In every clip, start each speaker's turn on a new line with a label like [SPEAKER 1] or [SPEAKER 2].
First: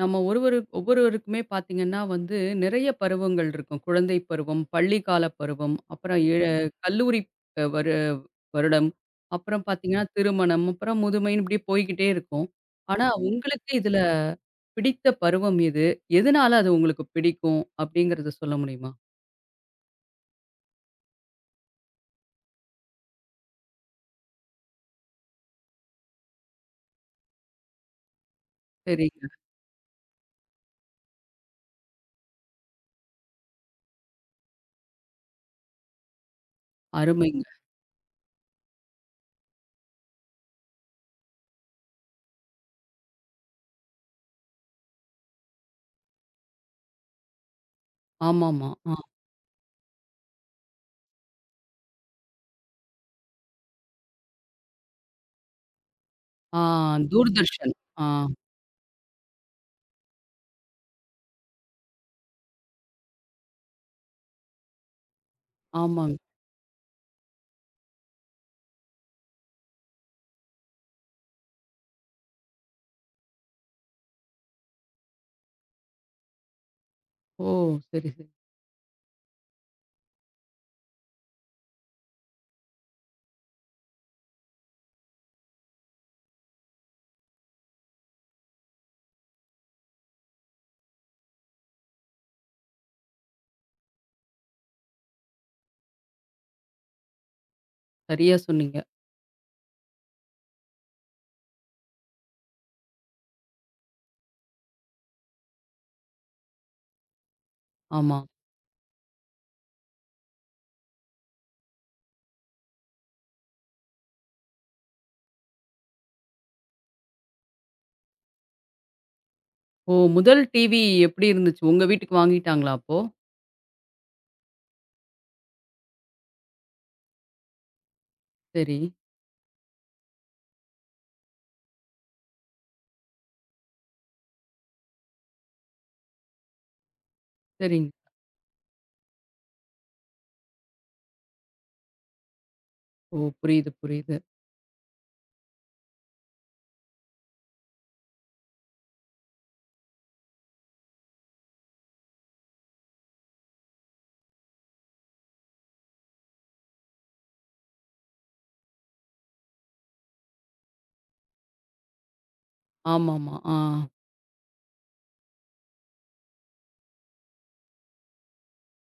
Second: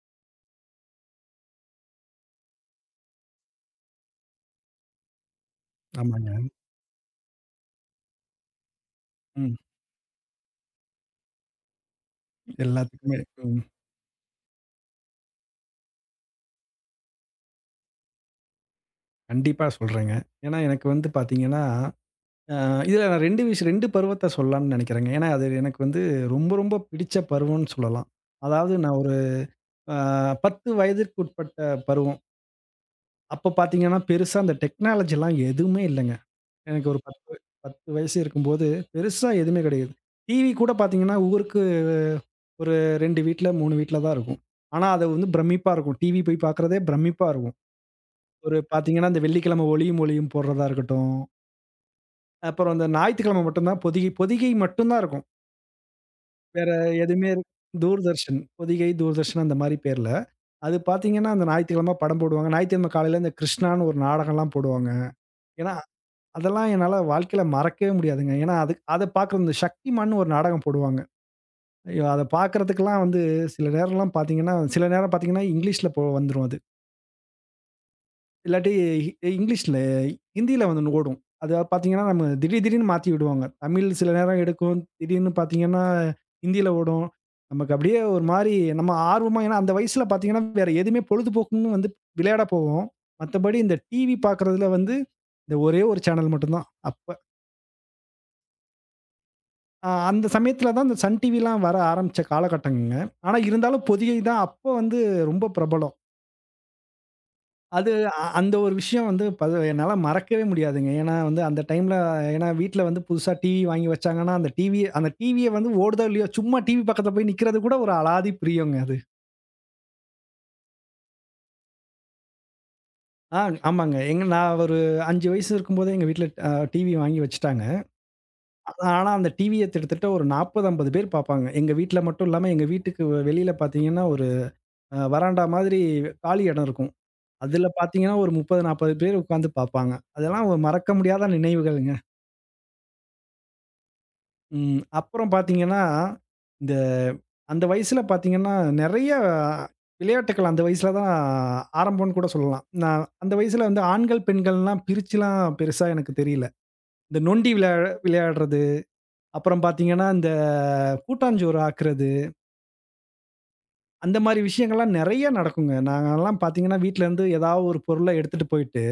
[SPEAKER 1] நம்ம ஒருவரு ஒவ்வொருவருக்குமே பார்த்தீங்கன்னா வந்து, நிறைய பருவங்கள் இருக்கும். குழந்தை பருவம், பள்ளிக்கால பருவம், அப்புறம் எ
[SPEAKER 2] ஆமாங்க.
[SPEAKER 1] ம்ஹ்ம். கல்லூரி அ வரு வருடம்,
[SPEAKER 2] ம்.
[SPEAKER 1] அப்புறம் பார்த்தீங்கன்னா திருமணம், அப்புறம் முதுமைன்னு இப்படியே போய்க்கிட்டே இருக்கும். ஆனா,
[SPEAKER 2] எல்லாத்துக்குமே.
[SPEAKER 1] ம்ஹ்ம்.
[SPEAKER 2] ம்.
[SPEAKER 1] உங்களுக்கு இதுல பிடித்த பருவம் எது? எதனால அது உங்களுக்கு பிடிக்கும்? அப்படிங்கிறத சொல்ல முடியுமா?
[SPEAKER 2] கண்டிப்பா சொல்றேங்க. ஏன்னா எனக்கு வந்து பார்த்தீங்கன்னா, அ இதுல நான் 2 விஷயம் 2 பருவத்த சொல்லலாம்னு நெனைக்கிறேங்க. ஏன்னா அது எனக்கு வந்து ரொம்ப ரொம்ப பிடிச்ச பருவம்னு சொல்லலாம். அதாவது நான் ஒரு
[SPEAKER 1] சரிங்க.
[SPEAKER 2] அ 10 வயதிற்கு உட்பட்ட பருவம். அப்ப பார்த்தீங்கன்னா, பெருசா அந்த டெக்னாலஜிலாம் எதுவுமே இல்லங்க. எனக்கு ஒரு 10
[SPEAKER 1] அருமைங்க.
[SPEAKER 2] 10 வயசு இருக்கும்போது பெருசா எதுவுமே கிடையாது. டிவி கூட பார்த்தீங்கன்னா, ஊருக்கு ஒரு 2 வீட்ல, 3 வீட்ல தான் இருக்கும். ஆனா, அது வந்து பிரமிப்பா இருக்கும். டிவி போய் பார்க்குறதே பிரமிப்பா இருக்கும். ஒரு
[SPEAKER 1] ஆமாமா. ஆ.
[SPEAKER 2] பார்த்தீங்கன்னா, இந்த வெள்ளிக்கிழமை ஒளியும் ஒலியும் போடுறதா இருக்கட்டும். அப்புறம் அந்த ஞாயித்துக்கிழமை மட்டும் தான் பொதிகை பொதிகை மட்டும் தான் இருக்கும்.
[SPEAKER 1] ஆ
[SPEAKER 2] வேற எதுவுமே
[SPEAKER 1] தூர்தர்ஷன். ஆ
[SPEAKER 2] தூர்தர்ஷன். பொதிகை, தூர்தர்ஷன் அந்த மாரி பேர்ல. அது பார்த்தீங்கன்னா, அந்த ஞாயித்துக்கிழமை படம் போடுவாங்க. ஞாயித்துக்கிழமை காலையில இந்த கிருஷ்ணான்னு ஒரு நாடகம்லாம் போடுவாங்க. ஏன்னா,
[SPEAKER 1] ஆமாங்க.
[SPEAKER 2] அதெல்லாம் என்னால வாழ்க்கையில மறக்கவே முடியாதுங்க. ஏன்னா, அது அத பார்க்குற இந்த சக்திமான்னு ஒரு நாடகம் போடுவாங்க. ஐயோ! அத பார்க்கறதுக்கெல்லாம் வந்து சில நேரம்லாம் பார்த்தீங்கன்னா, சில நேரம் பார்த்தீங்கன்னா, இங்கிலீஷ்ல வந்துரும் அது.
[SPEAKER 1] ஓ! சரி, சரி.
[SPEAKER 2] இல்லாட்டி இங்கிலீஷ்ல ஹிந்தியில வந்து ஓடும். அது பார்த்தீங்கன்னா, நம்ம திடீர் திடீர்னு மாத்தி விடுவாங்க. தமிழ் சில நேரம் எடுக்கும். திடீர்னு பார்த்தீங்கன்னா, ஹிந்தியில ஓடும். நமக்கு அப்படியே ஒரு மாரி நம்ம ஆர்வமா ஏன்னா அந்த வயசுல பார்த்தீங்கன்னா, வேற எதுவுமே பொழுதுபோக்குன்னு வந்து விளையாட போவோம். மத்தபடி இந்த டிவி பார்க்குறதுல வந்து இந்த ஒரே ஒரு சேனல் மட்டும் தான். அப்ப
[SPEAKER 1] சரியா சொன்னீங்க.
[SPEAKER 2] அந்த சமயத்தில தான் இந்த சன் டிவிலாம் வர ஆரம்பிச்ச காலகட்டங்கங்க. ஆனா இருந்தாலும் பொதிகை தான் அப்போ வந்து ரொம்ப பிரபலம். அது
[SPEAKER 1] ஆமா.
[SPEAKER 2] அந்த ஒரு விஷயம் வந்து என்னால மறக்கவே முடியாதுங்க. ஏன்னா வந்து அந்த டைம்ல ஏன்னா வீட்ல வந்து புதுசா டிவி வாங்கி வச்சாங்கன்னா, அந்த டிவிய வந்து ஓடுதோ இல்லையோ, சும்மா டிவி பக்கத்துல போய் நிக்கிறது கூட ஒரு அலாதி பிரியங்க அது.
[SPEAKER 1] ஓ! முதல் டிவி எப்படி இருந்துச்சு? உங்க வீட்டுக்கு வாங்கிட்டாங்களா அப்போ?
[SPEAKER 2] ஆ ஆமாங்க. எங்க நான் ஒரு 5 வயசு இருக்கும்போதே எங்க வீட்ல டிவி வாங்கி வச்சுட்டாங்க.
[SPEAKER 1] சரி,
[SPEAKER 2] ஆனா அந்த டிவிய கிட்டத்தட்ட ஒரு 40, 50 பேர் பாப்பாங்க. எங்க வீட்ல மட்டும் இல்லாம எங்க வீட்டுக்கு வெளியில பாத்தீங்கன்னா, ஒரு வராண்டா மாதிரி காலி இடம் இருக்கும். அதுல
[SPEAKER 1] சரிங்க.
[SPEAKER 2] பாத்தீங்கன்னா ஒரு 30, 40 பேர் உட்காந்து பாப்பாங்க. அதெல்லாம் ஒரு மறக்க முடியாத நினைவுகள்ங்க.
[SPEAKER 1] ஓ! புரியுது, புரியுது.
[SPEAKER 2] ம். அப்புறம் பார்த்தீங்கன்னா, இந்த அந்த வயசுல பார்த்தீங்கன்னா, நெறைய விளையாட்டுக்கள் அந்த வயசுல தான் ஆரம்பம்ன்னு கூட சொல்லலாம். நான் அந்த வயசுல வந்து ஆண்கள், பெண்கள்லாம் பிரிச்சுலாம் பெருசா எனக்கு தெரியல. இந்த நொண்டி விளையா விளையாடுறது, அப்புறம் பார்த்தீங்கன்னா, இந்த கூட்டாஞ்சோறு ஆக்குறது,
[SPEAKER 1] ஆமாமா. ஆ.
[SPEAKER 2] அந்த மாரி விஷயங்கள்லாம் நெறைய நடக்குங்க. நாங்கலாம் பார்த்தீங்கன்னா, வீட்லருந்து ஏதாவது ஒரு பொருள எடுத்துட்டு போயிட்டு,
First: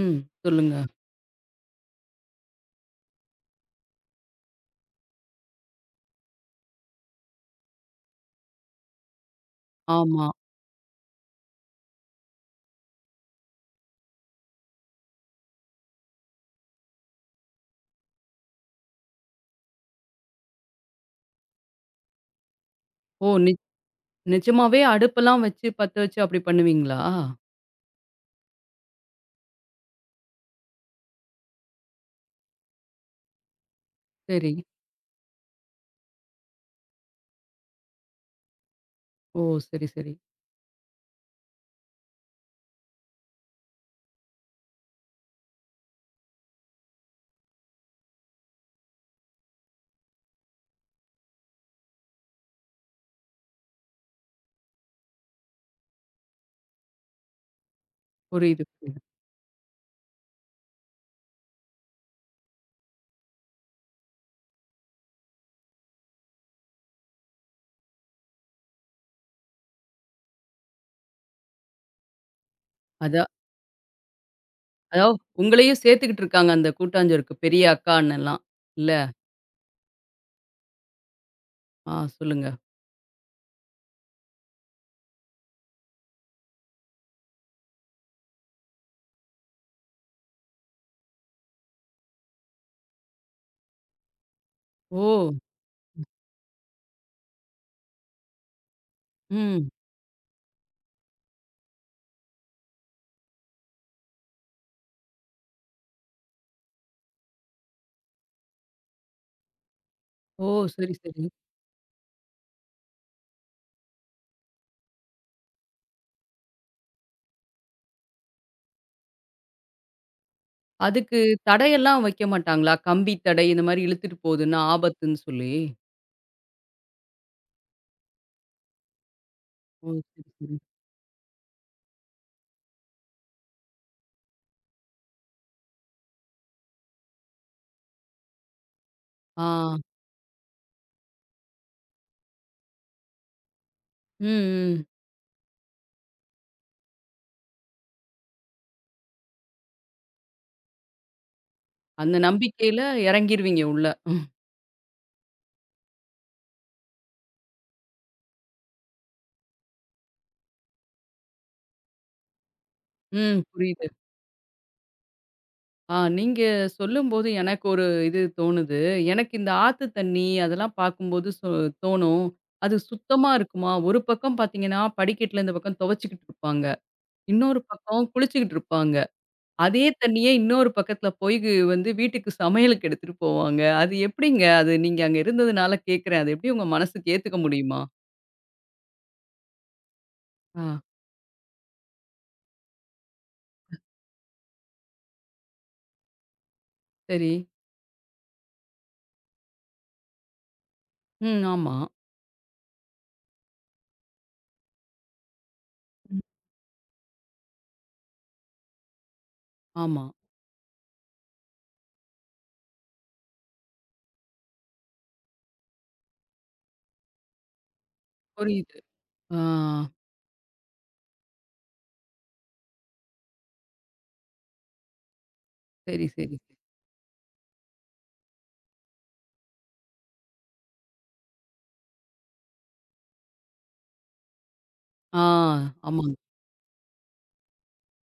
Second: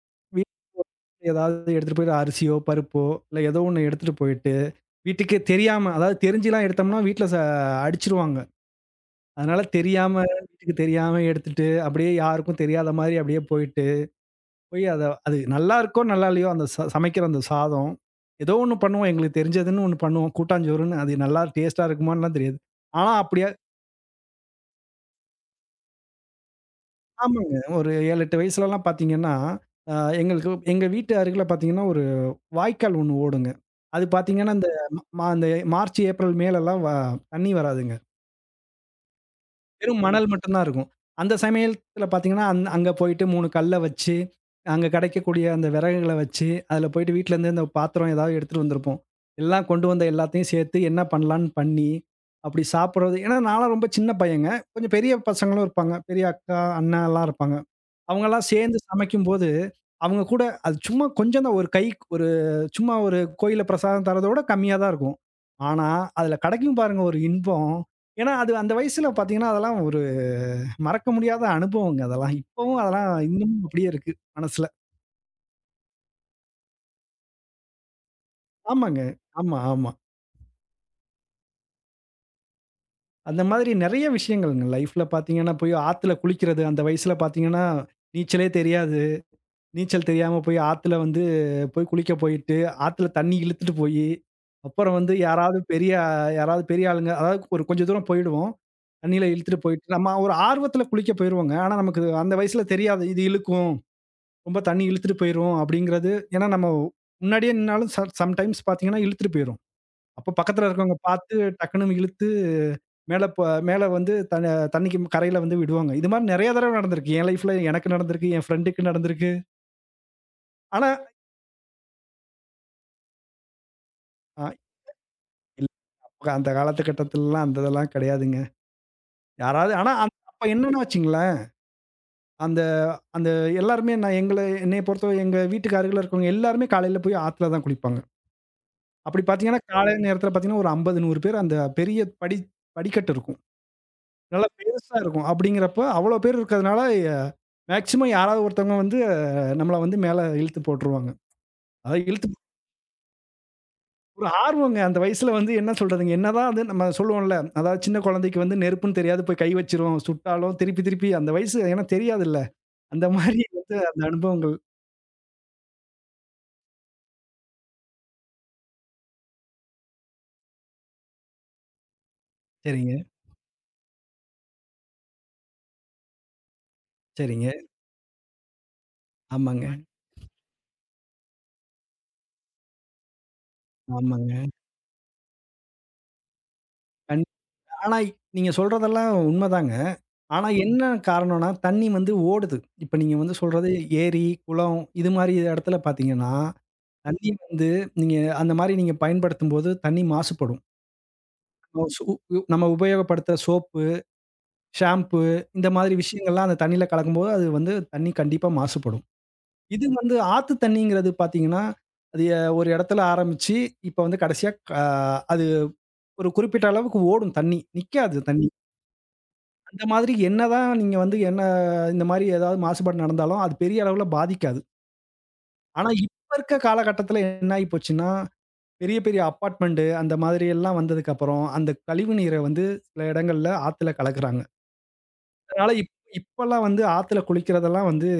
[SPEAKER 1] ம். சொல்லுங்க.
[SPEAKER 2] வீட்ல ஏதாவது எடுத்துட்டு போயிட்டு அரிசியோ, பருப்போ, இல்ல ஏதோ ஒண்ணு எடுத்துட்டு போயிட்டு, வீட்டுக்கே தெரியாம அதாவது தெரிஞ்சுலாம் எடுத்தோம்னா, வீட்ல அடிச்சுருவாங்க. அதனால தெரியாம,
[SPEAKER 1] ஆமா.
[SPEAKER 2] வீட்டுக்கு தெரியாம எடுத்துட்டு, அப்படியே யாருக்கும் தெரியாத மாரி அப்படியே போயிட்டு, போய் அத அது நல்லாருக்கோ, நல்லா இல்லையோ, அந்த சமைக்கிற அந்த சாதம், ஏதோ ஒண்ணு பண்ணுவோம். எங்களுக்கு தெரிஞ்சதுன்னு ஒண்ணு பண்ணுவோம். கூட்டாஞ்சோறுன்னு. அது நல்லா டேஸ்ட்டா இருக்குமான்னுலாம் தெரியாது. ஆனா
[SPEAKER 1] ஓ!
[SPEAKER 2] அப்படியா
[SPEAKER 1] நிஜமாவே அடுப்பெல்லாம் வச்சு பத்த வச்சு அப்படி பண்ணுவீங்களா?
[SPEAKER 2] ஆமாங்க. ஒரு 7, 8 வயசுலலாம் பார்த்தீங்கன்னா, அ எங்களுக்கு எங்க வீட்டு அருகில பார்த்தீங்கன்னா, ஒரு வாய்க்கால் ஒண்ணு ஓடுங்க. அது
[SPEAKER 1] சரி.
[SPEAKER 2] பார்த்தீங்கன்னா, இந்த அந்த மார்ச், ஏப்ரல், மேலலாம் தண்ணி வராதுங்க.
[SPEAKER 1] ஓ! சரி,
[SPEAKER 2] வெறும்
[SPEAKER 1] சரி.
[SPEAKER 2] மணல் மட்டும் தான் இருக்கும். அந்த சமயத்துல பார்த்தீங்கன்னா, அங்க போயிட்டு 3 கல்ல வச்சு, அங்க கிடைக்கக்கூடிய அந்த விறகுகள வச்சு, அதுல போயிட்டு வீட்லருந்து இந்த பாத்திரம் ஏதாவது எடுத்துட்டு வந்திருப்போம். எல்லாம் கொண்டு வந்த எல்லாத்தையும் சேர்த்து என்ன பண்ணலான்னு பண்ணி, அப்படி சாப்பிடுறது ஏன்னா நான்லாம் ரொம்ப சின்ன பையங்க. கொஞ்சம் பெரிய பசங்களும் இருப்பாங்க. பெரிய அக்கா, அண்ணாலாம் இருப்பாங்க. அவங்கலாம்
[SPEAKER 1] புரியுது,
[SPEAKER 2] சேர்ந்து
[SPEAKER 1] புரியுது.
[SPEAKER 2] சமைக்கும்போது, அவங்க கூட அது சும்மா கொஞ்சம் தான் ஒரு கை ஒரு சும்மா ஒரு கோயில்ல பிரசாதம் தர்றத விட கம்மியா தான் இருக்கும். ஆனா, அதுல கிடைக்கும் பாருங்க ஒரு இன்பம். ஏன்னா அது அந்த வயசுல பார்த்தீங்கன்னா, அதெல்லாம் மறக்க முடியாத அனுபவங்க அதெல்லாம். இப்பவும் அதெல்லாம்
[SPEAKER 1] அதா
[SPEAKER 2] இன்னமும் அப்படியே இருக்கு மனசுல.
[SPEAKER 1] அதாவது உங்களையும் சேர்த்துக்கிட்டு இருக்காங்க அந்த கூட்டாஞ்சோறுக்கு பெரிய அக்கா, அண்ணன்லாம். இல்ல?
[SPEAKER 2] ஆமாங்க. ஆமா, ஆமா.
[SPEAKER 1] ஆ சொல்லுங்க.
[SPEAKER 2] அந்த மாதிரி நெறைய விஷயங்கள்ங்க. லைஃப்ல பார்த்தீங்கன்னா, போய் ஆத்துல குளிக்கிறது அந்த வயசுல பார்த்தீங்கன்னா, நீச்சலே தெரியாது. நீச்சல் தெரியாம போய் ஆத்துல வந்து போய் குளிக்க போயிட்டு, ஆத்துல தண்ணி இழுத்துட்டு போயி, அப்புறம் வந்து
[SPEAKER 1] ஓ!
[SPEAKER 2] யாராவது பெரிய ஆளுங்க அதாவது ஒரு கொஞ்சம் தூரம் போயிடுவோம். தண்ணீல இழுத்துட்டு
[SPEAKER 1] ம்.
[SPEAKER 2] போயிட்டு, நம்ம ஒரு ஆர்வத்துல குளிக்க போயிருவோங்க. ஆனா, நமக்கு அந்த வயசுல தெரியாது. இது இழுக்கும். ரொம்ப தண்ணி இழுத்துட்டு போயிரும் அப்படிங்கிறது ஏன்னா நம்ம முன்னாடியே நின்னாலும் சம்டைம்ஸ் பார்த்தீங்கன்னா இழுத்துட்டு போயிரும். அப்போ
[SPEAKER 1] ஓ!
[SPEAKER 2] பக்கத்துல
[SPEAKER 1] சரி,
[SPEAKER 2] இருக்கவங்க
[SPEAKER 1] சரி.
[SPEAKER 2] பார்த்து டக்குன்னு இழுத்து மேல ப மேல வந்து தண்ணிக்கு கரையில வந்து விடுவாங்க. இது மாரி நெறைய தடவ நடந்திருக்கு. என் லைஃப்ல எனக்கு நடந்திருக்கு. என் ஃப்ரெண்டுக்கு நடந்திருக்கு. ஆனா
[SPEAKER 1] அதுக்கு தடையெல்லாம் வைக்க மாட்டாங்களா? கம்பி தடை இந்த மாரி இழுத்துட்டு
[SPEAKER 2] அ
[SPEAKER 1] போதுன்னா ஆபத்துன்னு சொல்லி.
[SPEAKER 2] இல்ல அந்த காலத்துகட்டத்துலலாம் அந்த இதெல்லாம் கிடையாதுங்க. யாராவது
[SPEAKER 1] ஓ!
[SPEAKER 2] ஆனா
[SPEAKER 1] சரி,
[SPEAKER 2] அப்ப
[SPEAKER 1] சரி.
[SPEAKER 2] என்னன்னு வச்சுங்களேன், அந்த அந்த எல்லாருமே நான் எங்கள என்னைய பொறுத்தவரை எங்க வீட்டுக்கு அருகில இருக்கவங்க எல்லாருமே காலையில போய் ஆத்துல தான் குளிப்பாங்க. அப்படி
[SPEAKER 1] ஆ.
[SPEAKER 2] பார்த்தீங்கன்னா, காலை நேரத்தில பார்த்தீங்கன்னா, ஒரு 50, 100 பேர் அந்த பெரிய படி படிக்கட்டு இருக்கும்.
[SPEAKER 1] ம்,
[SPEAKER 2] நல்லா
[SPEAKER 1] ம்.
[SPEAKER 2] பெருசா இருக்கும். அப்படிங்கிறப்ப, அவ்வளோ பேர் இருக்கிறதுனால, மேக்ஸிமம் யாராவது ஒருத்தவங்க வந்து நம்மள வந்து மேல இழுத்து போட்டுருவாங்க. அதாவது
[SPEAKER 1] அந்த நம்பிக்கையில இறங்கிருவீங்க உள்ள.
[SPEAKER 2] ஒரு ஆர்வங்க. அந்த வயசுல வந்து என்ன சொல்றதுங்க, என்னதான் அது நம்ம சொல்லுவோம்ல, அதாவது சின்ன குழந்தைக்கு வந்து நெருப்புன்னு தெரியாது, போய் கை வச்சிரும். சுட்டாலும் திருப்பி திருப்பி அந்த வயசு ஏன்னா தெரியாதுல்ல. அந்த மாரி
[SPEAKER 1] ம்
[SPEAKER 2] வந்து
[SPEAKER 1] புரியுது.
[SPEAKER 2] அந்த அனுபவங்கள்.
[SPEAKER 1] ஆ நீங்க சொல்லும்போது எனக்கு ஒரு இது தோணுது. எனக்கு இந்த ஆத்து தண்ணி அதெல்லாம் பார்க்கும்போது தோணும். அது
[SPEAKER 2] சரிங்க,
[SPEAKER 1] சுத்தமா இருக்குமா? ஒரு பக்கம் பார்த்தீங்கன்னா, படிக்கட்டுல இந்த பக்கம் துவைச்சுக்கிட்டு இருப்பாங்க.
[SPEAKER 2] சரிங்க.
[SPEAKER 1] இன்னொரு பக்கம் குளிச்சுக்கிட்டு இருப்பாங்க.
[SPEAKER 2] ஆமாங்க,
[SPEAKER 1] அதே தண்ணியே இன்னொரு பக்கத்துல போய் வந்து வீட்டுக்கு சமையலுக்கு எடுத்துட்டு போவாங்க. அது
[SPEAKER 2] ஆமாங்க.
[SPEAKER 1] எப்படிங்க? அது நீங்க அங்க இருந்ததுனால கேட்கிறேன். அது எப்படி உங்க மனசுக்கு
[SPEAKER 2] கண்
[SPEAKER 1] ஏத்துக்க முடியுமா?
[SPEAKER 2] ஆனா நீங்க சொல்றதெல்லாம் உண்மதாங்க. ஆனா
[SPEAKER 1] ஆ
[SPEAKER 2] என்ன காரணம்னா, தண்ணி வந்து ஓடுது. இப்ப நீங்க வந்து சொல்றது ஏரி, குளம் இது மாரி இடத்துல பார்த்தீங்கன்னா தண்ணீ
[SPEAKER 1] சரி.
[SPEAKER 2] வந்து நீங்க அந்த மாரி நீங்க பயன்படுத்தும்போது தண்ணீ மாசுபடும்.
[SPEAKER 1] ம் ஆமா.
[SPEAKER 2] நம்ம சு உ நம்ம உபயோகப்படுத்துற சோப்பு, ஷாம்பு இந்த மாதிரி
[SPEAKER 1] ம்.
[SPEAKER 2] விஷயங்கள்லாம் அந்த தண்ணீல கலக்கும்போது, அது வந்து தண்ணீ கண்டிப்பா மாசுபடும். இது
[SPEAKER 1] ஆமா.
[SPEAKER 2] வந்து ஆத்து தண்ணீங்கிறது பார்த்தீங்கன்னா, அது ஒரு இடத்துல ஆரம்பிச்சு, இப்ப வந்து கடைசியா அது ஒரு குறிப்பிட்ட அளவுக்கு ஓடும் தண்ணீ. நிக்காது தண்ணீ.
[SPEAKER 1] புரியுது. ஆ.
[SPEAKER 2] அந்த மாதிரி என்னதான் நீங்க வந்து என்ன இந்த மாரி ஏதாவது மாசுபாடு நடந்தாலும், அது பெரிய அளவுல பாதிக்காது. ஆனா
[SPEAKER 1] சரி,
[SPEAKER 2] இப்ப
[SPEAKER 1] சரி.
[SPEAKER 2] இருக்க காலகட்டத்தில என்ன ஆகி போச்சுன்னா பெரிய பெரிய அப்பார்ட்மெண்ட் அந்த மாதிரி எல்லாம் வந்ததுக்கு அப்புறம், அந்த கழிவு நீர வந்து சில இடங்கள்ல ஆத்துல கலக்குறாங்க.
[SPEAKER 1] ஆ,
[SPEAKER 2] அதனால
[SPEAKER 1] ஆமாங்க.
[SPEAKER 2] இப்பல்லாம் வந்து ஆத்துல குளிக்கிறதெல்லாம் வந்து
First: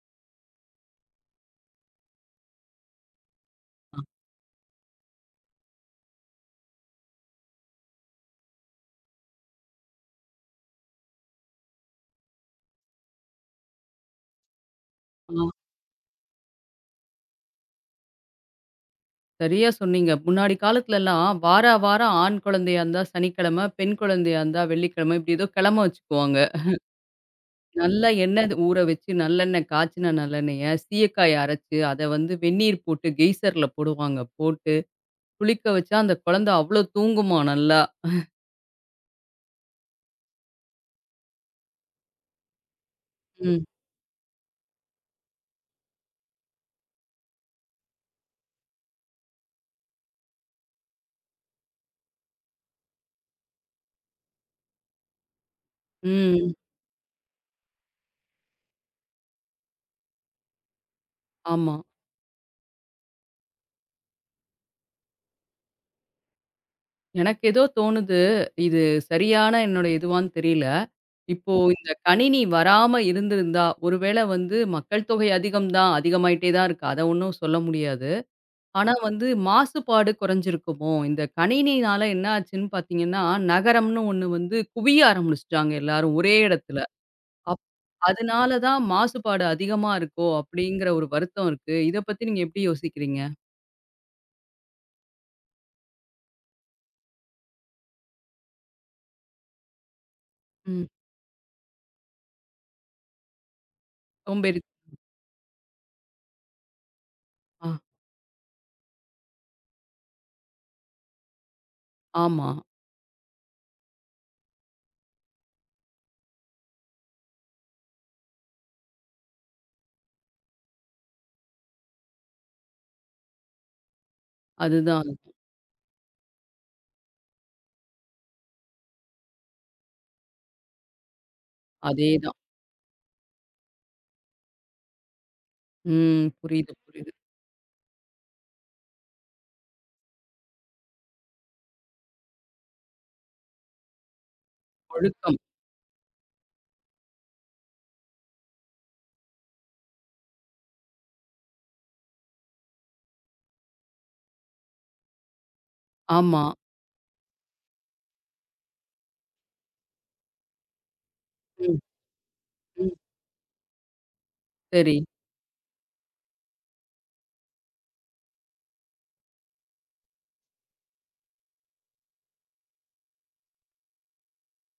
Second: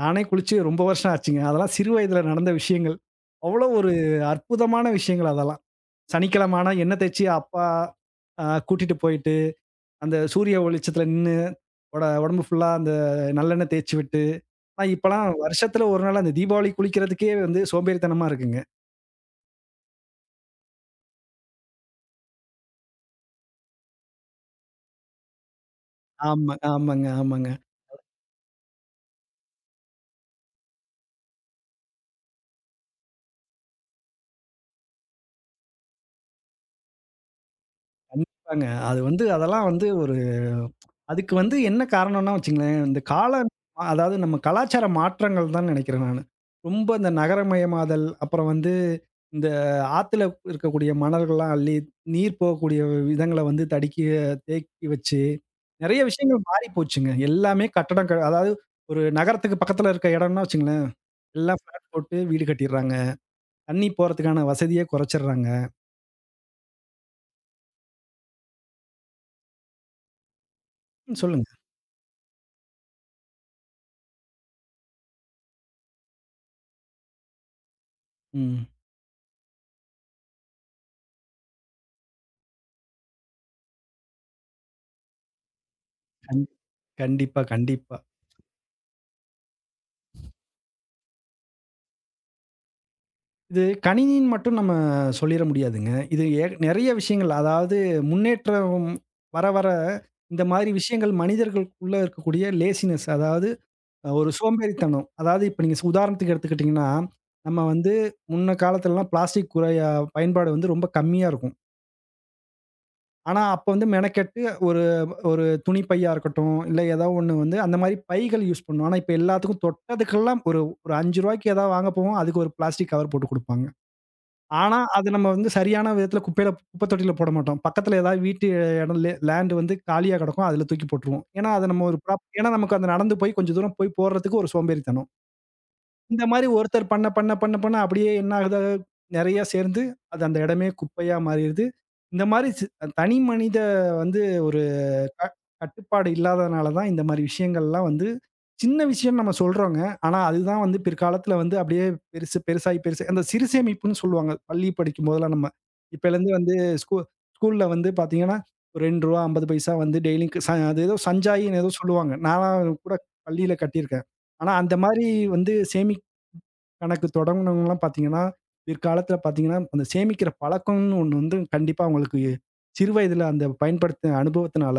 [SPEAKER 2] நானே குளிச்சு ரொம்ப வருஷம் ஆச்சுங்க. அதெல்லாம் சிறு வயதுல நடந்த விஷயங்கள். அவ்வளோ ஒரு
[SPEAKER 1] ஆ,
[SPEAKER 2] அற்புதமான விஷயங்கள் அதெல்லாம். சனிக்கிழம ஆனா எண்ணெய் தேய்ச்சு அப்பா கூட்டிட்டு போயிட்டு, அந்த சூரிய வெளிச்சத்துல நின்னு உடம்பு ஃபுல்லா அந்த நல்லெண்ணெய் தேய்ச்சு விட்டு, ஆனா இப்பல்லாம்
[SPEAKER 1] ஆ.
[SPEAKER 2] வருஷத்துல ஒரு நாள் அந்த தீபாவளி குளிக்கிறதுக்கே வந்து சோம்பேறித்தனமா இருக்குங்க.
[SPEAKER 1] சரியா சொன்னீங்க. முன்னாடி காலத்துலலாம் வாரா வாரம் ஆண் குழந்தையா இருந்தா சனிக்கிழமை, பெண் குழந்தையா இருந்தா வெள்ளிக்கிழமை இப்படி ஏதோ கிழமை வச்சுக்குவாங்க.
[SPEAKER 2] ஆமா, ஆமாங்க, ஆமாங்க.
[SPEAKER 1] நல்லா எண்ணெய் ஊற வச்சு நல்லெண்ணெய் காய்ச்சின நல்லெண்ணெய சீயக்காய அரைச்சு, அத வந்து வெந்நீர் போட்டு கெய்சர்ல போடுவாங்க. போட்டு குளிக்க வச்சா அந்த குழந்தை அவ்ளோ தூங்குமாம் நல்லா.
[SPEAKER 2] கண்டிப்பாங்க. அது வந்து அதெல்லாம் வந்து ஒரு அதுக்கு வந்து என்ன காரணம்னா வச்சுங்களேன், இந்த கால
[SPEAKER 1] ம்,
[SPEAKER 2] அதாவது நம்ம கலாச்சார மாற்றங்கள் தான் நினைக்கிறேன் நானு. ரொம்ப இந்த நகரமயமாதல், அப்புறம் வந்து இந்த ஆத்துல இருக்கக்கூடிய மணல்கள்லாம் அள்ளி, நீர் போகக்கூடிய விதங்கள வந்து தடுக்கி தேக்கி வச்சு, நெறைய விஷயங்கள்
[SPEAKER 1] ம்.
[SPEAKER 2] மாறி போச்சுங்க. எல்லாமே கட்டடம் அதாவது ஒரு நகரத்துக்கு பக்கத்துல இருக்க இடம்னா வச்சுங்களேன், எல்லாம்
[SPEAKER 1] ஆமா.
[SPEAKER 2] ஃபிளாட் போட்டு வீடு கட்டிர்றாங்க. தண்ணி போறதுக்கான வசதியே குறைச்சர்றாங்க.
[SPEAKER 1] எனக்கு ஏதோ தோணுது, இது சரியான என்னோட இதுவான்னு தெரியல.
[SPEAKER 2] ம் சொல்லுங்க.
[SPEAKER 1] இப்போ இந்த கணினி வராம இருந்திருந்தா, ஒருவேளை வந்து மக்கள் தொகை அதிகம் தான், அதிகமாயிட்டே தான் இருக்கு. அத ஒண்ணும் சொல்ல முடியாது.
[SPEAKER 2] ம்.
[SPEAKER 1] ஆனா வந்து மாசுபாடு குறைஞ்சிருக்குமோ? இந்த கணினியினால என்ன ஆச்சுன்னு பார்த்தீங்கன்னா, நகரம்னு ஒண்ணு வந்து குவிய ஆரம்பிச்சுட்டாங்க எல்லாரும் ஒரே
[SPEAKER 2] கண்
[SPEAKER 1] இடத்துல.
[SPEAKER 2] கண்டிப்பா,
[SPEAKER 1] அப்
[SPEAKER 2] கண்டிப்பா.
[SPEAKER 1] அதனால தான் மாசுபாடு அதிகமா இருக்கோ? அப்படிங்கிற ஒரு வருத்தம் இருக்கு. இத பத்தி நீங்க எப்படி யோசிக்கிறீங்க?
[SPEAKER 2] இது கணினின்னு மட்டும் நம்ம சொல்லிற முடியாதுங்க. இது நெறைய விஷயங்கள் அதாவது முன்னேற்றம் வர வர இந்த மாரி
[SPEAKER 1] ம்.
[SPEAKER 2] விஷயங்கள் மனிதர்களுக்குள்ள இருக்கக்கூடிய லேசினஸ் அதாவது ஒரு
[SPEAKER 1] சோம்பேறி
[SPEAKER 2] சோம்பேறித்தனம். அதாவது இப்ப நீங்க உதாரணத்துக்கு எடுத்துக்கிட்டீங்கன்னா, நம்ம
[SPEAKER 1] ஆ
[SPEAKER 2] வந்து முன்ன காலத்துலலாம் பிளாஸ்டிக் குறையா பயன்பாடு வந்து ரொம்ப கம்மியா இருக்கும்.
[SPEAKER 1] ஆமா.
[SPEAKER 2] ஆனா அப்ப வந்து மெனக்கெட்டு ஒரு ஒரு துணி பையா இருக்கட்டும், இல்ல ஏதோ ஒண்ணு வந்து அந்த மாரி பைகள் யூஸ் பண்ணுவோம். ஆனா இப்ப எல்லாத்துக்கும் தொட்டதுக்கெல்லாம் ஒரு ஒரு ரூ. 5க்கு ஏதாவது வாங்க போவோம். அதுக்கு ஒரு பிளாஸ்டிக் கவர் போட்டு குடுப்பாங்க. ஆனா, அது
[SPEAKER 1] அதுதான்.
[SPEAKER 2] நம்ம வந்து சரியான விதத்துல குப்பையில குப்பை தொட்டியில போட மாட்டோம். பக்கத்துல ஏதாவது வீட்டு இடம் லேண்ட் வந்து காலியா கிடக்கும். அதுல தூக்கி போட்டுருவோம். ஏன்னா, அத நம்ம ஒரு ப்ராப்
[SPEAKER 1] அதேதான்.
[SPEAKER 2] ஏன்னா நமக்கு அந்த நடந்து போய் கொஞ்சம் தூரம் போய் போடுறதுக்கு ஒரு சோம்பேறித்தனம். இந்த
[SPEAKER 1] ம்.
[SPEAKER 2] மாரி
[SPEAKER 1] புரியுது,
[SPEAKER 2] ஒருத்தர் பண்ண,
[SPEAKER 1] புரியுது.
[SPEAKER 2] பண்ண, பண்ண, பண்ண அப்படியே என்ன ஆகுது? நெறைய சேர்ந்து, அது அந்த இடமே குப்பையா மாறிருது. இந்த மாரி தனி மனித வந்து ஒரு க
[SPEAKER 1] ஒழுக்கம்.
[SPEAKER 2] கட்டுப்பாடு இல்லாதனால தான் இந்த மாரி விஷயங்கள்லாம் வந்து சின்ன விஷயம்னு நம்ம சொல்றோங்க. ஆனா அதுதான் வந்து பிற்காலத்துல வந்து அப்படியே பெருசு பெருசாகி பெருசு அந்த சிறு சேமிப்புன்னு சொல்லுவாங்க. பள்ளி படிக்கும்போதெல்லாம் நம்ம. இப்பலேருந்து
[SPEAKER 1] ஆமா.
[SPEAKER 2] வந்து ஸ்கூ ஸ்கூல்ல வந்து பார்த்தீங்கன்னா, ரூ. 2 50 பைசா வந்து டெய்லிக்கு அது ஏதோ சஞ்சாயின்னு ஏதோ
[SPEAKER 1] ம்,
[SPEAKER 2] சொல்லுவாங்க. நான்லாம்
[SPEAKER 1] ம்.
[SPEAKER 2] கூட பள்ளியில கட்டியிருக்கேன். ஆனா அந்த
[SPEAKER 1] சரி.
[SPEAKER 2] மாரி வந்து கணக்கு தொடங்குனவங்கலாம் பார்த்தீங்கன்னா, பிற்காலத்தில பார்த்தீங்கன்னா, அந்த சேமிக்கிற பழக்கம்ன்னு ஒண்ணு வந்து கண்டிப்பா அவங்களுக்கு சிறு வயதில அந்த பயன்படுத்தின அனுபவத்தினால,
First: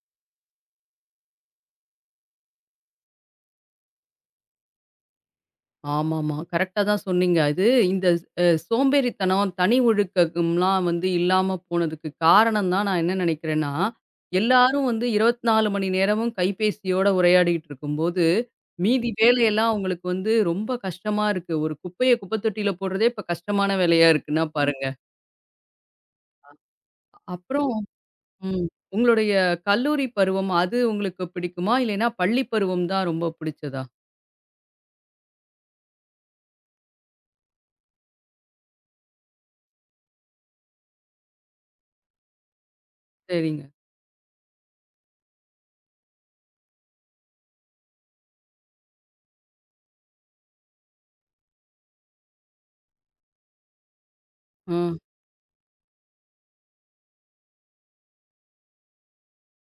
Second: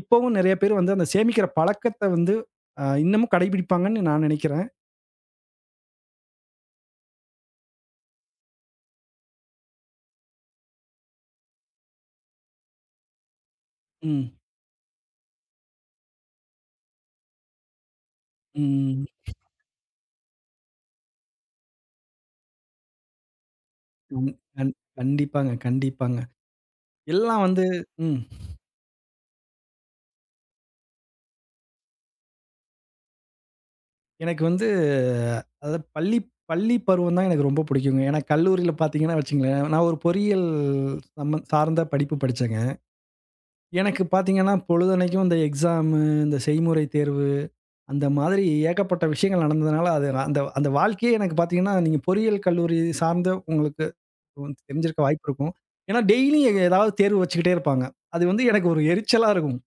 [SPEAKER 2] இப்பவும் நெறைய பேர் வந்து அந்த சேமிக்கிற பழக்கத்த வந்து இன்னமும் கடைபிடிப்பாங்கன்னு நான் நெனைக்கிறேன்.
[SPEAKER 1] ஆமாமா. கரெக்ட்டா தான் சொன்னீங்க. அது இந்த சோம்பேறித்தனம், தனி ஒழுக்கம்லாம் வந்து இல்லாம போனதுக்கு காரணம் தான் நான் என்ன நினைக்கிறேன்னா,
[SPEAKER 2] ம்.
[SPEAKER 1] எல்லாரும் வந்து 24 மணி நேரமும் கைபேசியோட உரையாடிட்டு இருக்கும்போது,
[SPEAKER 2] ம்.
[SPEAKER 1] மீதி வேலையெல்லாம் அவங்களுக்கு வந்து ரொம்ப கஷ்டமா இருக்கு. ஒரு குப்பைய குப்பை தொட்டியில போடுறதே இப்ப கஷ்டமான வேலையா
[SPEAKER 2] ம்.
[SPEAKER 1] இருக்குன்னா
[SPEAKER 2] கண்
[SPEAKER 1] பாருங்க.
[SPEAKER 2] கண்டிப்பாங்க, கண்டிப்பாங்க. எல்லாம் வந்து
[SPEAKER 1] அப்புறம்
[SPEAKER 2] ம்.
[SPEAKER 1] ம். உங்களுடைய கல்லூரி பருவம் அது உங்களுக்கு பிடிக்குமா? இல்லைன்னா பள்ளி பருவம் தான் ரொம்ப பிடிச்சதா?
[SPEAKER 2] எனக்கு வந்து அதாவது பள்ளி பள்ளி பருவம் தான் எனக்கு ரொம்ப புடிக்குங்க. ஏன்னா கல்லூரியில பார்த்தீங்கன்னா வச்சுக்கங்களேன், நான் ஒரு பொறியியல் சார்ந்த படிப்பு படிச்சேங்க.
[SPEAKER 1] சரிங்க.
[SPEAKER 2] எனக்கு பார்த்தீங்கன்னா, பொழுதன்னைக்கும் இந்த எக்ஸாமு, இந்த செய்முறை தேர்வு, அந்த மாதிரி ஏகப்பட்ட விஷயங்கள் நடந்ததுனால, அது நான் அந்த அந்த வாழ்க்கையே எனக்கு பார்த்தீங்கன்னா, நீங்க பொறியியல் கல்லூரி சார்ந்த உங்களுக்கு
[SPEAKER 1] ஆ.
[SPEAKER 2] தெரிஞ்சிருக்க வாய்ப்பு இருக்கும். ஏன்னா டெய்லியும் ஏதாவது தேர்வு வச்சுக்கிட்டே இருப்பாங்க. அது வந்து எனக்கு ஒரு எரிச்சலா இருக்கும்.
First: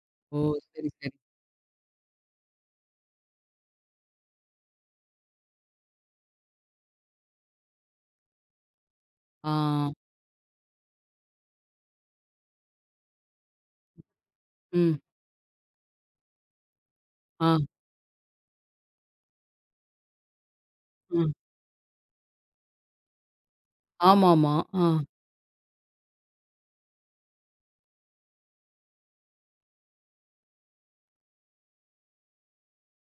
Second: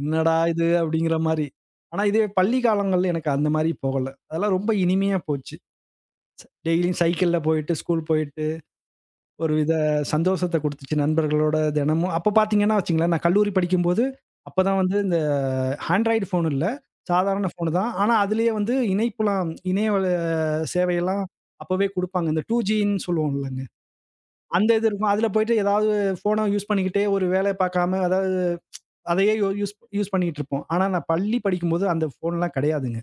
[SPEAKER 2] "என்னடா
[SPEAKER 1] ஓ!
[SPEAKER 2] இது?"
[SPEAKER 1] சரி,
[SPEAKER 2] அப்படிங்கிற
[SPEAKER 1] சரி.
[SPEAKER 2] மாரி. ஆனா இதே பள்ளி காலங்கள்ல எனக்கு அந்த மாரி போகல. அதெல்லாம் ரொம்ப இனிமையா போச்சு. டெய்லியும் சைக்கிள்ல போயிட்டு, ஸ்கூல் போயிட்டு, ஒரு வித
[SPEAKER 1] ஆ.
[SPEAKER 2] சந்தோஷத்த குடுத்துச்சு நண்பர்களோட தினமும். அப்ப பார்த்தீங்கன்னா வச்சுக்கங்களேன், நான் கல்லூரி படிக்கும்போது, அப்பதான் வந்து
[SPEAKER 1] ம்.
[SPEAKER 2] ஆண்ட்ராய்டு ஃபோன் இல்ல. சாதாரண
[SPEAKER 1] ஆ.
[SPEAKER 2] ஃபோனு தான். ஆனா, அதிலேயே வந்து இணைப்புலாம் சேவையெல்லாம்
[SPEAKER 1] அ.
[SPEAKER 2] அப்பவே குடுப்பாங்க. இந்த 2ஜின்னு சொல்லுவோம் இல்லங்க.
[SPEAKER 1] ஆமாமா.
[SPEAKER 2] அந்த
[SPEAKER 1] ஆ,
[SPEAKER 2] இது இருக்கும். அதில போயிட்டு ஏதாவது ஃபோன யூஸ் பண்ணிக்கிட்டே ஒரு வேலைய பார்க்காம அதாவது அதையே யூ யூஸ் யூஸ் பண்ணிக்கிட்டு இருப்போம். ஆனா, நான் பள்ளி படிக்கும்போது அந்த ஃபோன்லாம் கிடையாதுங்க.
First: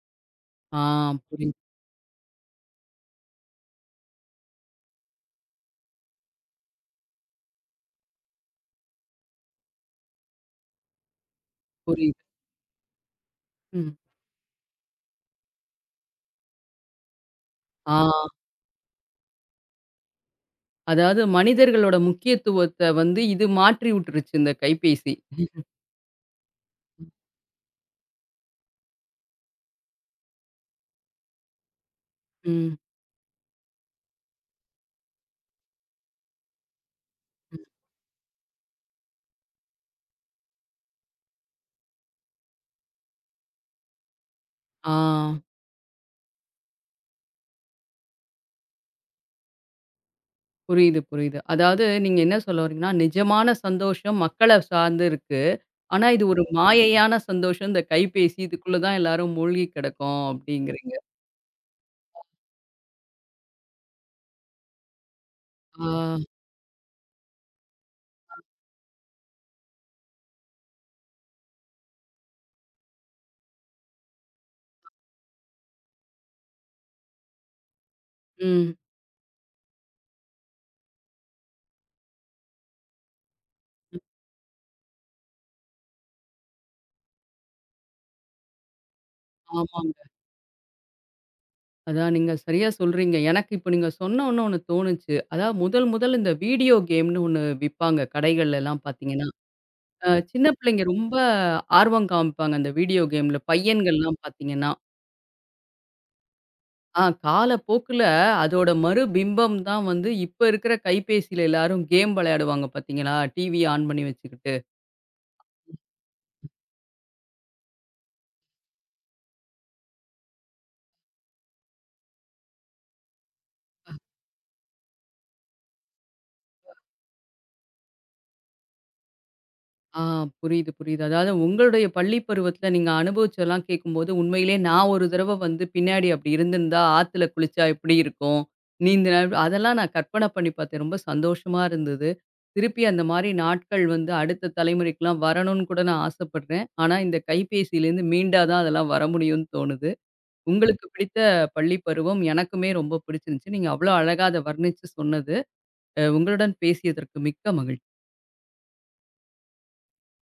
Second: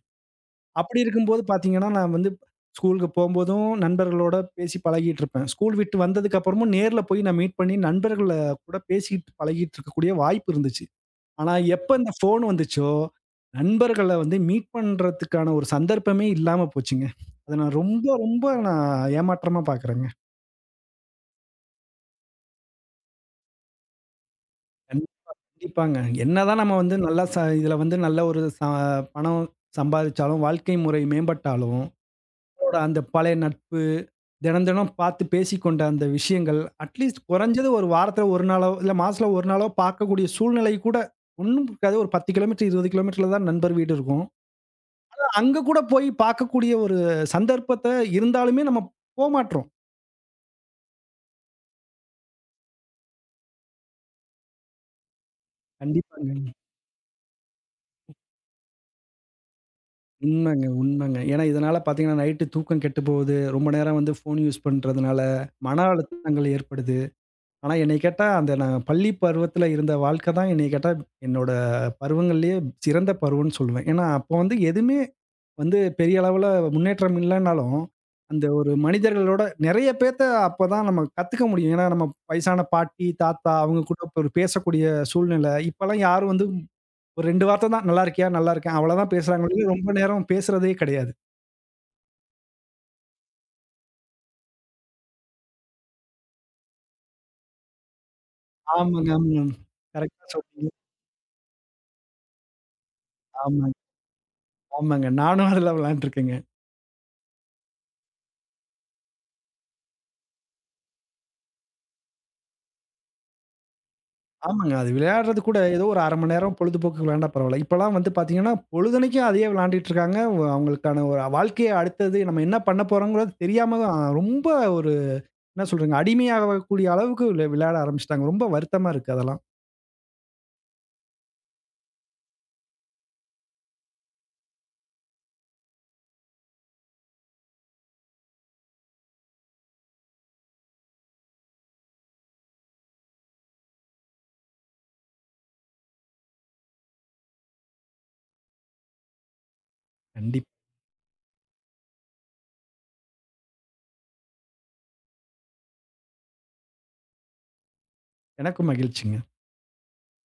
[SPEAKER 1] ஆ
[SPEAKER 2] அப்படி இருக்கும்போது
[SPEAKER 1] புரியுது,
[SPEAKER 2] பார்த்தீங்கன்னா, நான் வந்து ஸ்கூலுக்கு போம்போதும் நண்பர்களோட பேசி பழகிட்டு இருப்பேன். ஸ்கூல் விட்டு வந்ததுக்கு அப்புறமும் நேர்ல போய் நான் மீட் பண்ணி நண்பர்கள கூட பேசிட்டு பழகிட்டு இருக்கக்கூடிய வாய்ப்பு இருந்துச்சு. ஆனா, எப்ப இந்த
[SPEAKER 1] புரியுது.
[SPEAKER 2] ஃபோன் வந்துச்சோ,
[SPEAKER 1] ம்.
[SPEAKER 2] நண்பர்கள வந்து மீட் பண்றதுக்கான ஒரு சந்தர்ப்பமே இல்லாம போச்சுங்க. அத நான் ரொம்ப,
[SPEAKER 1] ஆ
[SPEAKER 2] ரொம்ப நான் ஏமாற்றமா பார்க்குறேங்க.
[SPEAKER 1] அதாவது மனிதர்களோட முக்கியத்துவத்த வந்து இது மாற்றி விட்டுருச்சு இந்த கைபேசி.
[SPEAKER 2] கண்டிப்பாங்க. என்னதான் நம்ம வந்து நல்லா இதுல வந்து நல்ல ஒரு பணம் சம்பாதிச்சாலும், வாழ்க்கை முறை மேம்பட்டாலும்,
[SPEAKER 1] ம்.
[SPEAKER 2] நம்மளோட அந்த பழைய நட்பு, தினம் தினம் பார்த்து பேசிக்கொண்ட அந்த விஷயங்கள், அட்லீஸ்ட்
[SPEAKER 1] ம்.
[SPEAKER 2] குறைஞ்சது ஒரு வாரத்துல 1 நாளோ, இல்ல மாசத்துல 1 நாளோ பார்க்கக்கூடிய சூழ்நிலை கூட ஒண்ணும் இருக்காது. ஒரு 10 கிலோமீட்டர், 20 கிலோமீட்டர்ல தான் நண்பர் வீடு இருக்கும்.
[SPEAKER 1] ஆ
[SPEAKER 2] அங்க கூட போய் பார்க்கக்கூடிய ஒரு சந்தர்ப்பத்த இருந்தாலுமே நம்ம போமாட்றோம்.
[SPEAKER 1] புரியுது, புரியுது. அதாவது நீங்க என்ன சொல்ல வரீங்கன்னா, நிஜமான சந்தோஷம் மக்கள சார்ந்து இருக்கு. ஆனா இது ஒரு
[SPEAKER 2] கண்டிப்பாங்க.
[SPEAKER 1] மாயையான சந்தோஷம் இந்த கைபேசி இதுக்குள்ள தான் எல்லாரும் மூழ்கி கிடக்கோம்
[SPEAKER 2] உண்மங்க,
[SPEAKER 1] அப்டிங்கிறீங்க.
[SPEAKER 2] உண்மங்க. ஏன்னா இதனால பார்த்தீங்கன்னா, நைட்டு தூக்கம் கெட்டு போகுது. ரொம்ப நேரம் வந்து ஃபோன் யூஸ் பண்றதுனால, மன
[SPEAKER 1] ஆ,
[SPEAKER 2] அழுத்தங்கள் ஏற்படுது. ஆனா என்னைய கேட்டா, அந்த நான் பள்ளி பருவத்துல இருந்த வாழ்க்கை தான் என்னைய கேட்டா, என்னோட பருவங்கள்லயே சிறந்த பருவம்ன்னு சொல்லுவேன். ஏன்னா, அப்போ வந்து எதுவுமே வந்து பெரிய அளவுல முன்னேற்றம் இல்லன்னாலும், அந்த ஒரு
[SPEAKER 1] ம்.
[SPEAKER 2] மனிதர்களோட நெறைய பேத்த அப்பதான் நம்ம கத்துக்க முடியும். ஏன்னா, நம்ம வயசான பாட்டி, தாத்தா அவங்க கூட இப்ப ஒரு பேசக்கூடிய சூழ்நிலை. இப்பலாம் யாரும் வந்து ஒரு 2 வார்த்த தான் "நல்லா இருக்கியா? நல்லா இருக்கேன்." அவ்வளதான் பேசுறாங்களே ஒழிய, ரொம்ப
[SPEAKER 1] ஆமாங்க.
[SPEAKER 2] நேரம் பேசுறதே கெடையாது.
[SPEAKER 1] அதான் நீங்க சரியா சொல்றீங்க. எனக்கு இப்ப நீங்க சொன்ன ஒன்னே ஒண்ணு தோணுச்சு. அதாவது முதல் முதல் இந்த வீடியோ கேம்னு ஒண்ணு விப்பாங்க கடைகள்லலாம்
[SPEAKER 2] ஆமாங்க,
[SPEAKER 1] பார்த்தீங்கன்னா
[SPEAKER 2] ஆமாங்க.
[SPEAKER 1] அ
[SPEAKER 2] கரெக்ட்டா
[SPEAKER 1] சின்ன
[SPEAKER 2] சொன்னீங்க.
[SPEAKER 1] பிள்ளைங்க ரொம்ப ஆர்வம் காமிப்பாங்க அந்த வீடியோ கேம்ல.
[SPEAKER 2] ஆமாங்க,
[SPEAKER 1] பையன்கள்லாம் பார்த்தீங்கன்னா.
[SPEAKER 2] ஆமாங்க. நானும் அதுல விளையாண்டுருக்கேங்க.
[SPEAKER 1] ஆ காலப்போக்குல அதோட மறுபிம்பம் தான் வந்து இப்ப இருக்கிற கைபேசியில எல்லாரும் கேம் விளையாடுவாங்க பார்த்தீங்களா? டிவி ஆன் பண்ணி வச்சுக்கிட்டு.
[SPEAKER 2] ஆமாங்க. அது விளையாடுறது கூட ஏதோ ஒரு 1/2 மணி நேரம் பொழுதுபோக்குக்கு விளையாண்டா பரவால்ல. இப்பலாம் வந்து பார்த்தீங்கன்னா, பொழுதன்னைக்கும் அதையே விளையாண்டுட்டு இருக்காங்க. அவங்களுக்கான ஒரு வாழ்க்கைய அடுத்தது நம்ம என்ன பண்ண போறோம்ங்கிறது தெரியாம ரொம்ப ஒரு என்ன சொல்றதுங்க, அடிமையாகக்கூடிய அளவுக்கு விளையாட ஆரம்பிச்சுட்டாங்க. ரொம்ப வருத்தமா இருக்கு அதெல்லாம்.
[SPEAKER 1] ஆ புரியுது, புரியுது. அதாவது உங்களுடைய பள்ளி பருவத்தில நீங்க அனுபவிச்சதெல்லாம் கேட்கும்போது, உண்மையிலே நான் ஒரு தடவ வந்து பின்னாடி அப்படி இருந்திருந்தா, ஆத்துல குளிச்சா எப்படி இருக்கும்? நீந்தினா அதெல்லாம் நான் கற்பனை பண்ணி பார்த்தேன். ரொம்ப சந்தோஷமா இருந்தது. திருப்பி அந்த மாரி நாட்கள் வந்து அடுத்த தலைமுறைக்குலாம் வரணும்னு கூட நான் ஆசைப்படுறேன். ஆனா, இந்த கைபேசியிலேருந்து மீண்டா தான் அதெல்லாம் வர முடியும்னு தோணுது.
[SPEAKER 2] கண்டிப்
[SPEAKER 1] உங்களுக்கு பிடித்த பள்ளி பருவம் எனக்குமே ரொம்ப பிடிச்சிருந்துச்சு. நீங்க அவ்வளோ அழகா அத வர்ணிச்சு சொன்னது. அ உங்களுடன் பேசியதற்கு மிக்க மகிழ்ச்சி.
[SPEAKER 2] எனக்கும் மகிழ்ச்சிங்க.